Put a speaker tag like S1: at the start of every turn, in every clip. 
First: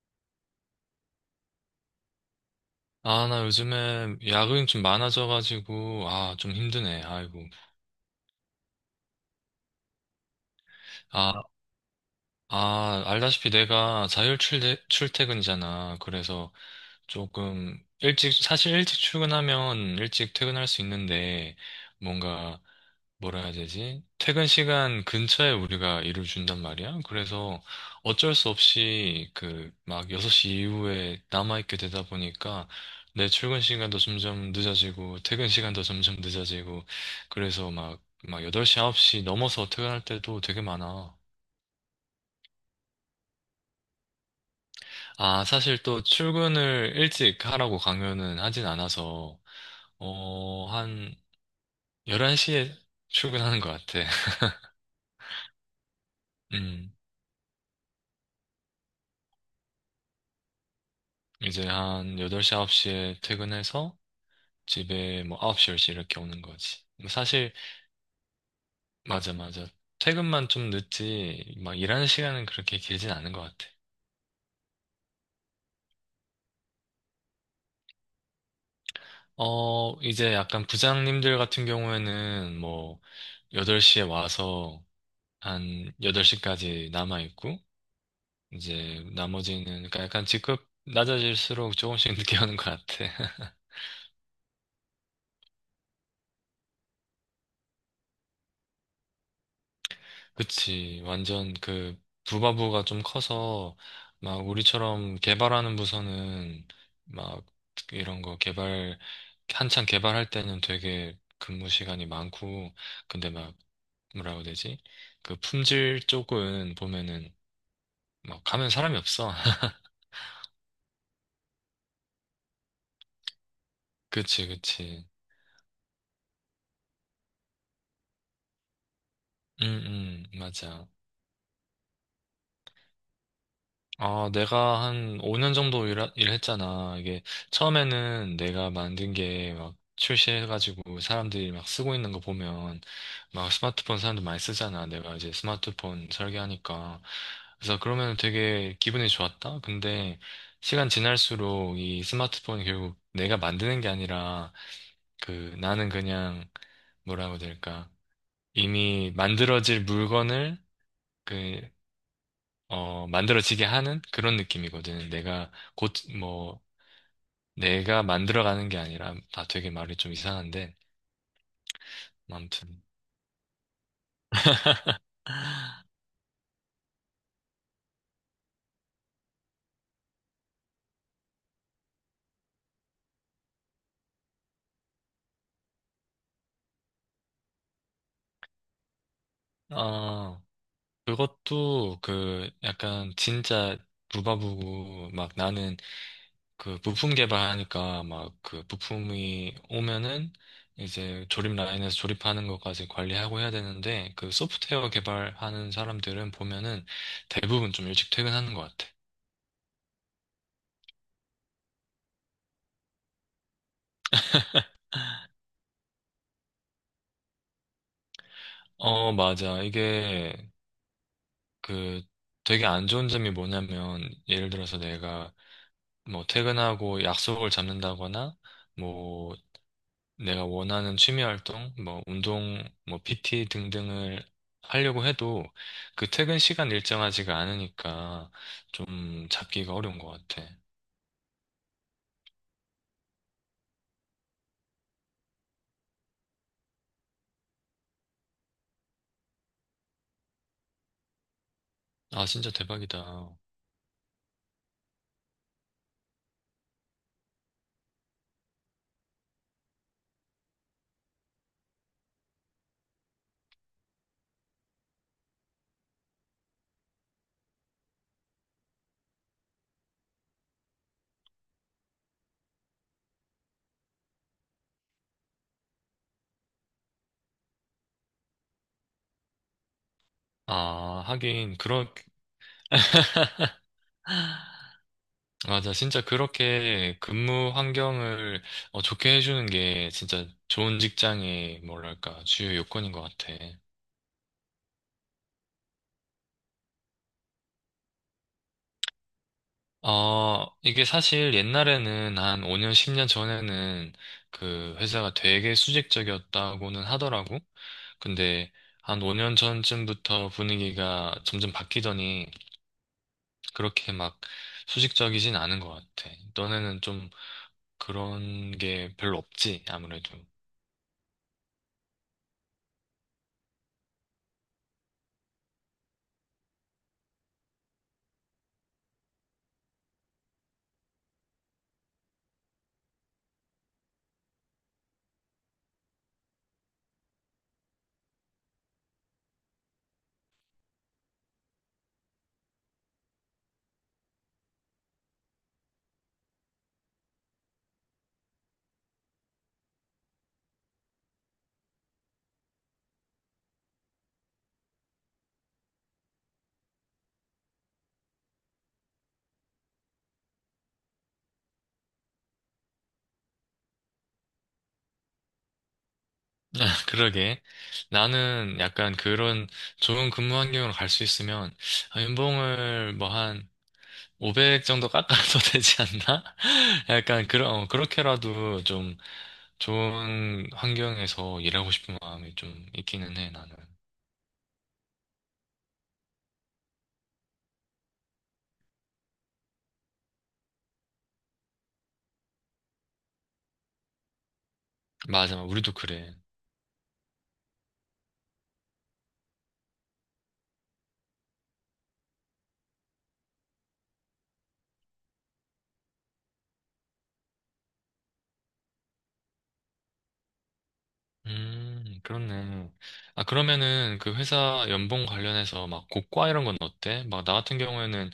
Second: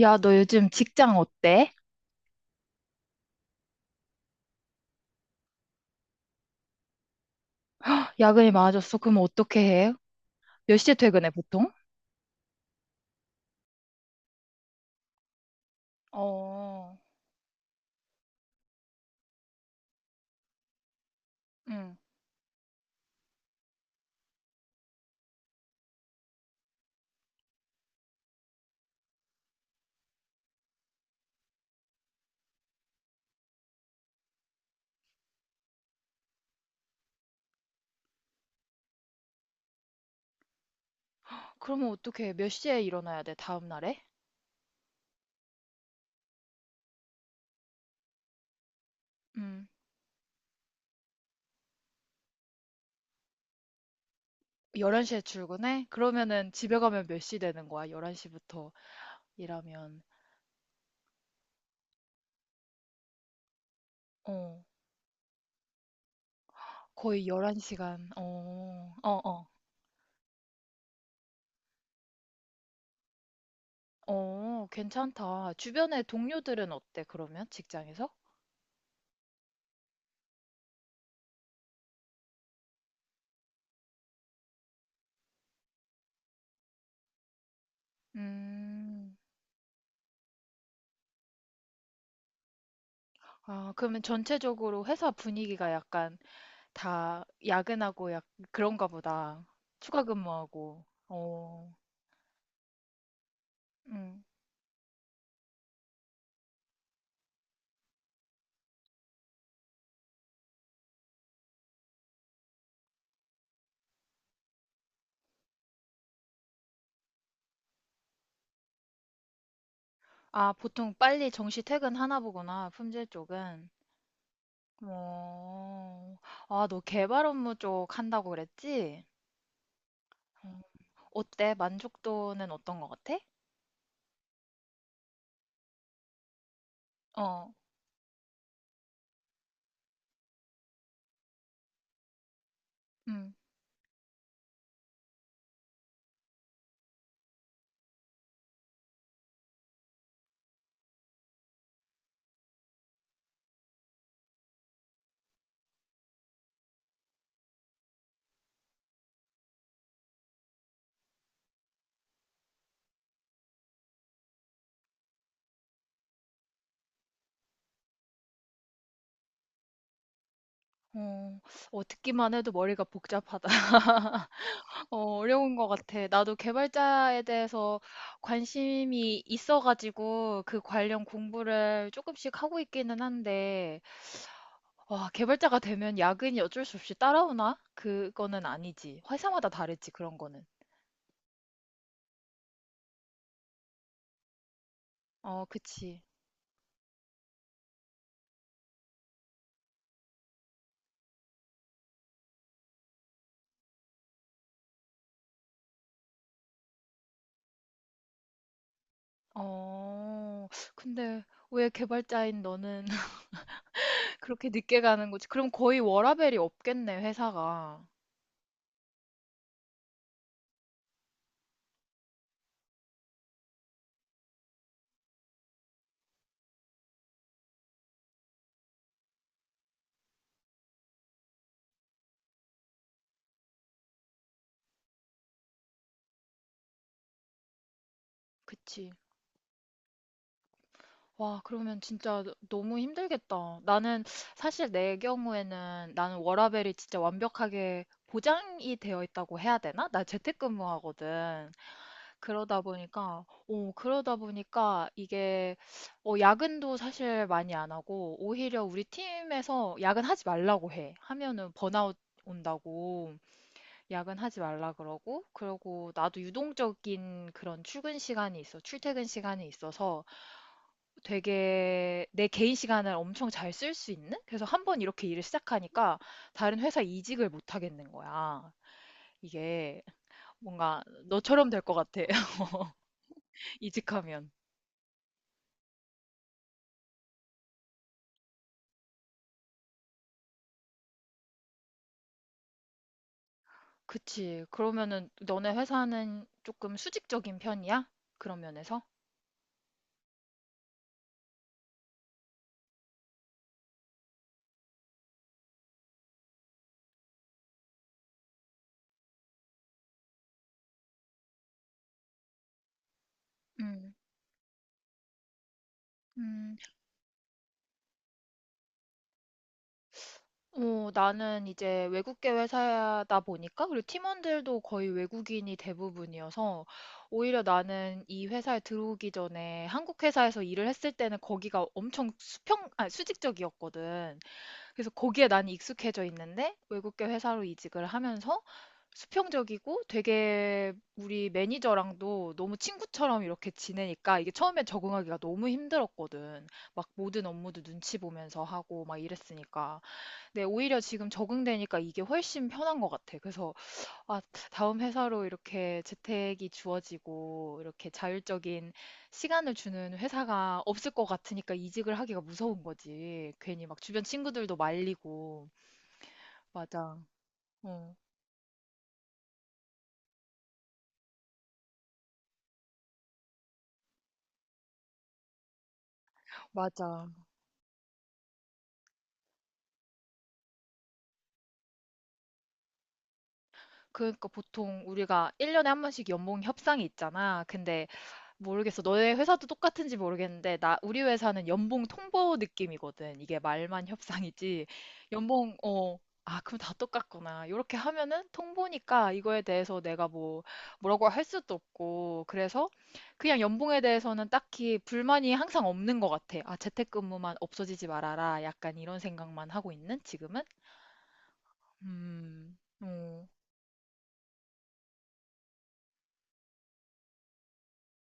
S1: 야, 너 요즘 직장 어때?
S2: 아, 나 요즘에 야근이 좀 많아져가지고, 아, 좀 힘드네, 아이고.
S1: 헉, 야근이 많아졌어. 그럼 어떻게 해? 몇 시에 퇴근해,
S2: 아,
S1: 보통?
S2: 알다시피 내가 출퇴근이잖아. 그래서
S1: 어,
S2: 조금 일찍, 사실 일찍 출근하면 일찍 퇴근할 수 있는데,
S1: 응.
S2: 뭔가 뭐라 해야 되지? 퇴근 시간 근처에 우리가 일을 준단 말이야. 그래서 어쩔 수 없이 그 막 6시 이후에 남아있게 되다 보니까 내 출근 시간도 점점 늦어지고 퇴근 시간도 점점 늦어지고 그래서 막 8시, 9시 넘어서 퇴근할 때도 되게 많아.
S1: 그러면 어떻게 해? 몇 시에 일어나야 돼, 다음 날에?
S2: 아, 사실 또 출근을 일찍 하라고 강요는 하진 않아서
S1: 음.
S2: 어, 한 11시에 출근하는 것 같아.
S1: 11시에 출근해? 그러면은 집에
S2: 음,
S1: 가면 몇 시 되는 거야? 11시부터 일하면.
S2: 이제 한 8시, 9시에 퇴근해서
S1: 어,
S2: 집에 뭐 9시, 10시 이렇게 오는 거지. 뭐
S1: 거의
S2: 사실,
S1: 11시간. 어, 어,
S2: 맞아,
S1: 어.
S2: 맞아. 퇴근만 좀 늦지, 막 일하는 시간은 그렇게 길진 않은 것 같아.
S1: 어, 괜찮다. 주변에 동료들은 어때, 그러면? 직장에서?
S2: 어, 이제 약간 부장님들 같은 경우에는 뭐, 8시에 와서 한 8시까지 남아있고, 이제
S1: 음.
S2: 나머지는, 그러니까 약간 직급 낮아질수록 조금씩 늦게 오는 것 같아.
S1: 아, 그러면 전체적으로 회사 분위기가 약간 다 야근하고 약 그런가 보다. 추가 근무하고.
S2: 그치. 완전
S1: 어,
S2: 그 부가부가 좀 커서
S1: 음.
S2: 막 우리처럼 개발하는 부서는 막 이런 거 개발 한창 개발할 때는 되게 근무 시간이 많고 근데 막 뭐라고 해야 되지? 그 품질 쪽은 보면은 막 가면 사람이 없어.
S1: 아, 보통 빨리 정시 퇴근하나 보구나, 품질 쪽은.
S2: 그치, 그치.
S1: 어, 아, 너 개발 업무 쪽 한다고 그랬지?
S2: 응, 응,
S1: 어,
S2: 맞아.
S1: 어때? 만족도는 어떤 것 같아?
S2: 아, 내가 한 5년 정도 일했잖아. 이게
S1: 어,
S2: 처음에는 내가 만든 게 막 출시해가지고 사람들이 막 쓰고 있는 거 보면
S1: 음,
S2: 막 스마트폰 사람들 많이 쓰잖아. 내가 이제 스마트폰 설계하니까. 그래서 그러면 되게 기분이 좋았다. 근데 시간 지날수록 이 스마트폰이 결국 내가 만드는 게 아니라 그 나는 그냥 뭐라고 해야 될까? 이미 만들어질 물건을 그 어, 만들어지게 하는 그런 느낌이거든. 내가 곧, 뭐, 내가 만들어가는 게 아니라, 다 되게 말이 좀 이상한데,
S1: 어, 어, 듣기만 해도
S2: 아무튼.
S1: 머리가 복잡하다. 어, 어려운 것 같아. 나도 개발자에 대해서 관심이 있어가지고 그 관련 공부를 조금씩 하고 있기는 한데, 와, 개발자가 되면 야근이 어쩔 수 없이 따라오나? 그거는 아니지. 회사마다 다르지, 그런 거는.
S2: 어, 그것도 그 약간 진짜 부바부고, 막
S1: 어,
S2: 나는
S1: 그치.
S2: 그 부품 개발하니까 막 그 부품이 오면은 이제 조립 라인에서 조립하는 것까지 관리하고 해야 되는데, 그 소프트웨어 개발하는 사람들은 보면은 대부분 좀 일찍 퇴근하는 것 같아.
S1: 어, 근데 왜 개발자인 너는 그렇게 늦게 가는 거지? 그럼 거의 워라밸이 없겠네, 회사가.
S2: 어, 맞아. 이게 그 되게 안 좋은 점이 뭐냐면 예를 들어서 내가 뭐 퇴근하고 약속을 잡는다거나 뭐 내가 원하는 취미 활동, 뭐 운동, 뭐 PT 등등을 하려고 해도 그 퇴근 시간 일정하지가 않으니까
S1: 그치.
S2: 좀 잡기가 어려운 것 같아.
S1: 와, 그러면 진짜 너무 힘들겠다. 나는 사실 내 경우에는 나는 워라밸이 진짜 완벽하게 보장이 되어 있다고 해야 되나? 나 재택근무하거든.
S2: 아, 진짜
S1: 그러다 보니까,
S2: 대박이다.
S1: 오, 그러다 보니까 이게, 어, 야근도 사실 많이 안 하고, 오히려 우리 팀에서 야근하지 말라고 해. 하면은 번아웃 온다고 야근하지 말라 그러고, 그러고 나도 유동적인 그런 출근 시간이 있어, 출퇴근 시간이 있어서 되게 내 개인 시간을 엄청 잘 쓸 수 있는? 그래서 한 번 이렇게 일을 시작하니까 다른 회사 이직을 못 하겠는 거야. 이게 뭔가
S2: 아,
S1: 너처럼 될 것 같아. 이직하면.
S2: 맞아. 진짜 그렇게 근무 환경을 어, 좋게 해주는 게 진짜 좋은 직장의 뭐랄까, 주요 요건인 것 같아.
S1: 그치. 그러면은 너네 회사는 조금 수직적인 편이야? 그런 면에서?
S2: 아, 이게 사실 옛날에는 한 5년, 10년 전에는 그 회사가 되게 수직적이었다고는 하더라고. 근데 한 5년 전쯤부터 분위기가 점점 바뀌더니 그렇게
S1: 음.
S2: 막 수직적이진 않은 것 같아.
S1: 음.
S2: 너네는 좀 그런 게 별로 없지, 아무래도.
S1: 어, 나는 이제 외국계 회사다 보니까 그리고 팀원들도 거의 외국인이 대부분이어서 오히려 나는 이 회사에 들어오기 전에 한국 회사에서 일을 했을 때는 거기가 엄청 아, 수직적이었거든. 그래서 거기에 난 익숙해져 있는데 외국계 회사로 이직을 하면서 수평적이고 되게 우리 매니저랑도 너무 친구처럼 이렇게 지내니까 이게 처음에 적응하기가 너무 힘들었거든. 막 모든 업무도 눈치 보면서 하고 막 이랬으니까. 네, 오히려 지금 적응되니까 이게 훨씬 편한 것 같아. 그래서, 아, 다음 회사로 이렇게 재택이 주어지고, 이렇게 자율적인 시간을 주는 회사가 없을 것 같으니까 이직을 하기가 무서운 거지. 괜히 막 주변 친구들도 말리고. 맞아.
S2: 그러게.
S1: 어,
S2: 나는 약간 그런 좋은 근무 환경으로 갈 수 있으면 아, 연봉을 뭐한 500 정도 깎아도 되지 않나?
S1: 맞아.
S2: 약간 그런 어, 그렇게라도 좀 좋은 환경에서 일하고 싶은 마음이 좀 있기는 해 나는.
S1: 그러니까 보통 우리가 1년에 한 번씩 연봉 협상이 있잖아. 근데 모르겠어. 너네 회사도 똑같은지 모르겠는데, 우리 회사는 연봉 통보 느낌이거든. 이게 말만 협상이지.
S2: 맞아,
S1: 연봉,
S2: 우리도
S1: 어,
S2: 그래.
S1: 아, 그럼 다 똑같구나. 이렇게 하면은 통보니까 이거에 대해서 내가 뭐, 뭐라고 할 수도 없고. 그래서 그냥 연봉에 대해서는 딱히 불만이 항상 없는 것 같아. 아, 재택근무만 없어지지 말아라. 약간 이런 생각만 하고 있는 지금은?
S2: 그렇네. 아,
S1: 어.
S2: 그러면은 그 회사 연봉 관련해서 막 고과 이런 건 어때? 막 나 같은 경우에는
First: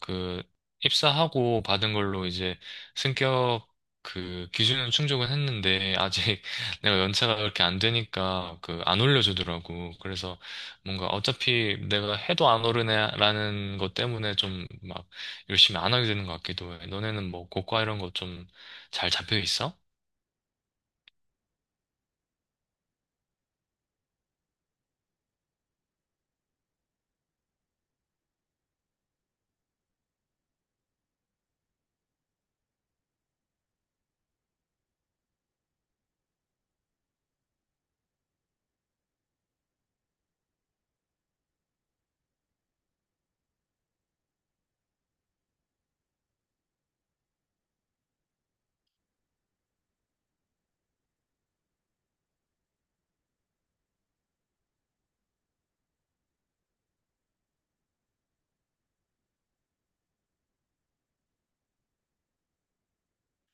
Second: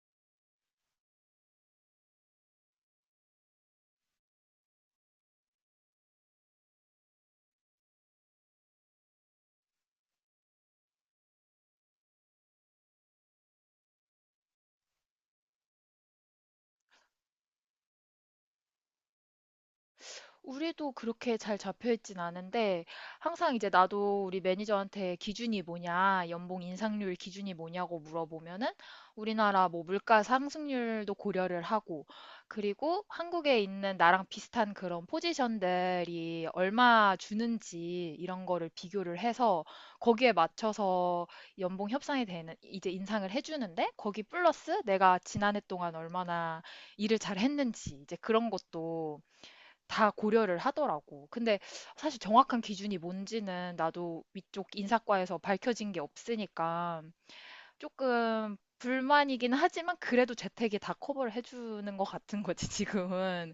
S2: 그 입사하고 받은 걸로 이제 승격 그 기준은 충족은 했는데 아직 내가 연차가 그렇게 안 되니까 그 안 올려주더라고. 그래서 뭔가 어차피 내가 해도 안 오르네라는 것 때문에 좀 막 열심히 안 하게 되는 것 같기도 해. 너네는 뭐 고과 이런 거 좀 잘 잡혀 있어?
S1: 우리도 그렇게 잘 잡혀 있진 않은데 항상 이제 나도 우리 매니저한테 기준이 뭐냐, 연봉 인상률 기준이 뭐냐고 물어보면은 우리나라 뭐 물가 상승률도 고려를 하고 그리고 한국에 있는 나랑 비슷한 그런 포지션들이 얼마 주는지 이런 거를 비교를 해서 거기에 맞춰서 연봉 협상이 되는 이제 인상을 해주는데 거기 플러스 내가 지난해 동안 얼마나 일을 잘 했는지 이제 그런 것도 다 고려를 하더라고. 근데 사실 정확한 기준이 뭔지는 나도 위쪽 인사과에서 밝혀진 게 없으니까 조금 불만이긴 하지만 그래도 재택이 다 커버를 해주는 것 같은 거지, 지금은.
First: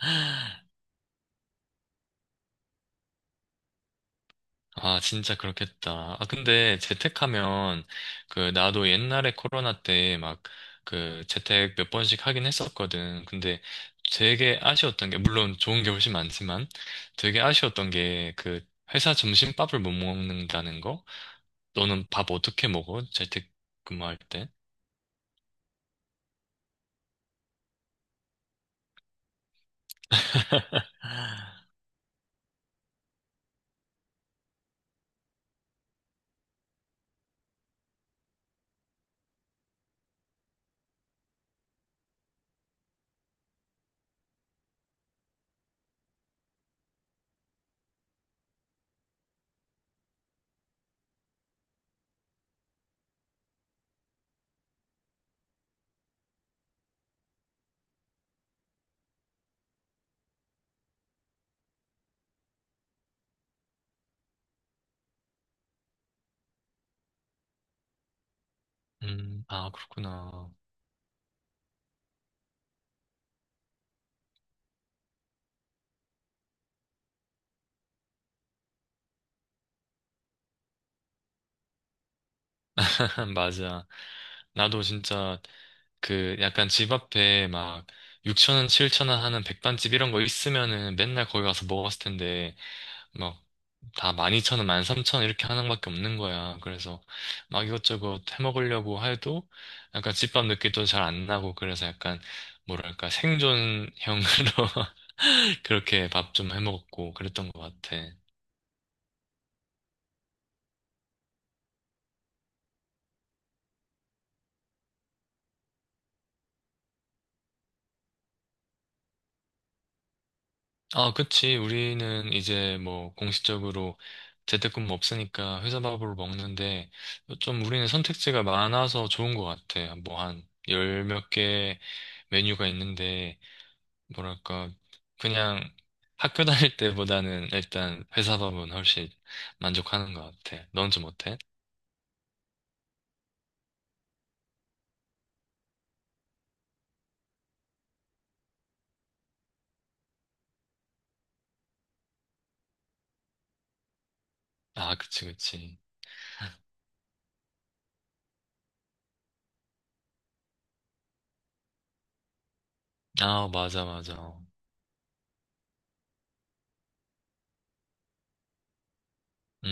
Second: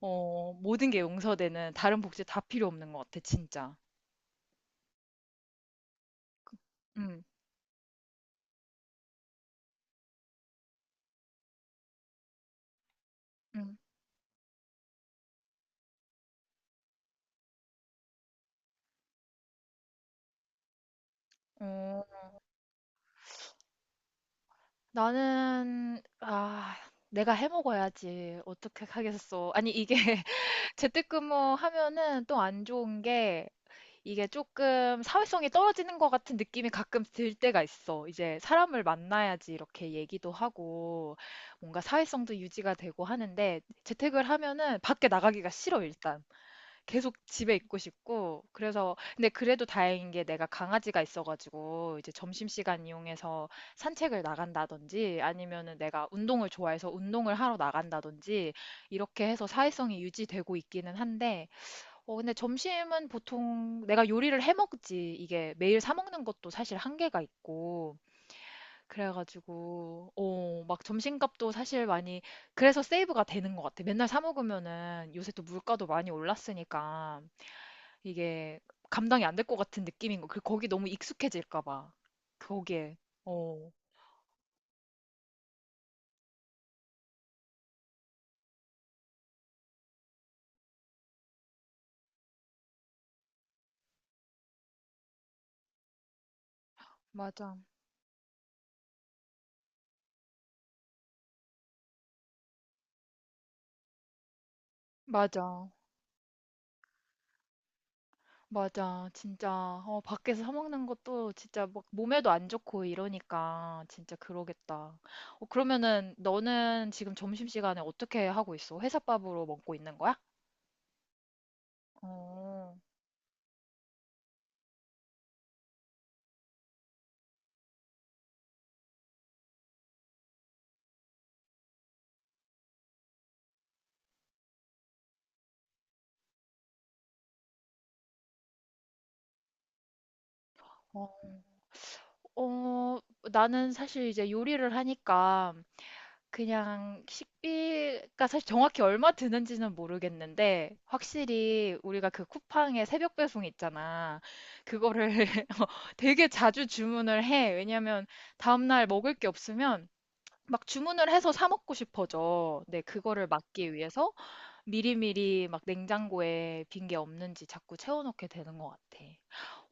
S1: 어, 모든 게 용서되는 다른 복지 다 필요 없는 것 같아, 진짜.
S2: 아, 진짜 그렇겠다. 아, 근데
S1: 음,
S2: 재택하면, 그, 나도 옛날에 코로나 때 막, 그, 재택 몇 번씩 하긴 했었거든. 근데
S1: 음.
S2: 되게 아쉬웠던 게, 물론 좋은 게 훨씬 많지만, 되게 아쉬웠던 게, 그, 회사 점심밥을 못 먹는다는 거?
S1: 어,
S2: 너는 밥 어떻게 먹어? 재택 근무할 때?
S1: 아, 내가 해 먹어야지. 어떻게 하겠어. 아니, 이게 재택근무 하면은 또 안 좋은 게 이게 조금 사회성이 떨어지는 것 같은 느낌이 가끔 들 때가 있어. 이제 사람을 만나야지 이렇게 얘기도 하고 뭔가 사회성도 유지가 되고 하는데 재택을 하면은 밖에 나가기가 싫어, 일단. 계속 집에 있고 싶고. 그래서 근데 그래도 다행인 게 내가 강아지가 있어가지고 이제 점심시간 이용해서 산책을 나간다든지 아니면은 내가 운동을 좋아해서 운동을 하러 나간다든지 이렇게 해서 사회성이 유지되고 있기는 한데 어, 근데 점심은 보통 내가 요리를 해 먹지. 이게 매일 사 먹는 것도 사실 한계가 있고.
S2: 아,
S1: 그래가지고,
S2: 그렇구나.
S1: 어, 막 점심값도 사실 많이, 그래서 세이브가 되는 것 같아. 맨날 사 먹으면은 요새 또 물가도 많이 올랐으니까 이게 감당이 안 될 것 같은 느낌인 거. 그 거기 너무 익숙해질까 봐. 거기에. 어,
S2: 맞아. 나도 진짜 그 약간 집 앞에 막 6천 원, 7천 원 하는 백반집 이런 거 있으면은 맨날 거기 가서 먹었을 텐데 막 다 12,000원, 13,000원 이렇게 하는 것밖에 없는 거야. 그래서
S1: 맞아.
S2: 막 이것저것 해 먹으려고 해도 약간 집밥 느낌도 잘 안 나고 그래서 약간 뭐랄까 생존형으로
S1: 맞아.
S2: 그렇게 밥 좀 해 먹었고 그랬던 것 같아.
S1: 맞아. 진짜 어, 밖에서 사 먹는 것도 진짜 막 몸에도 안 좋고 이러니까 진짜 그러겠다. 어, 그러면은 너는 지금 점심시간에 어떻게 하고 있어? 회사밥으로 먹고 있는 거야?
S2: 아, 그치. 우리는
S1: 어.
S2: 이제 뭐 공식적으로 재택근무 없으니까 회사 밥으로 먹는데 좀 우리는 선택지가 많아서 좋은 것 같아. 뭐 한 열 몇 개 메뉴가 있는데 뭐랄까 그냥 학교 다닐 때보다는 일단 회사 밥은 훨씬 만족하는 것 같아. 넌 좀
S1: 어,
S2: 어때?
S1: 어, 나는 사실 이제 요리를 하니까 그냥 식비가 사실 정확히 얼마 드는지는 모르겠는데 확실히 우리가 그 쿠팡의 새벽 배송 있잖아.
S2: 아, 그치,
S1: 그거를 어,
S2: 그치.
S1: 되게 자주 주문을 해. 왜냐면 다음날 먹을 게 없으면 막 주문을 해서 사 먹고 싶어져. 네, 그거를
S2: 아,
S1: 막기
S2: 맞아,
S1: 위해서.
S2: 맞아.
S1: 미리미리 막 냉장고에 빈 게 없는지 자꾸 채워놓게 되는 것 같아.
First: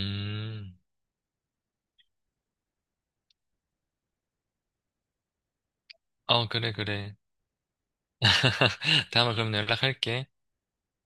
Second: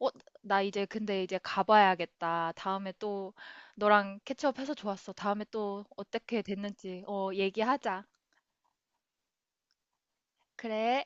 S1: 어, 나 이제 근데 이제 가봐야겠다. 다음에 또 너랑 캐치업해서 좋았어. 다음에 또 어떻게
S2: 어, 그래,
S1: 됐는지
S2: 그래.
S1: 어, 얘기하자.
S2: 다음에 그럼 연락할게.
S1: 그래.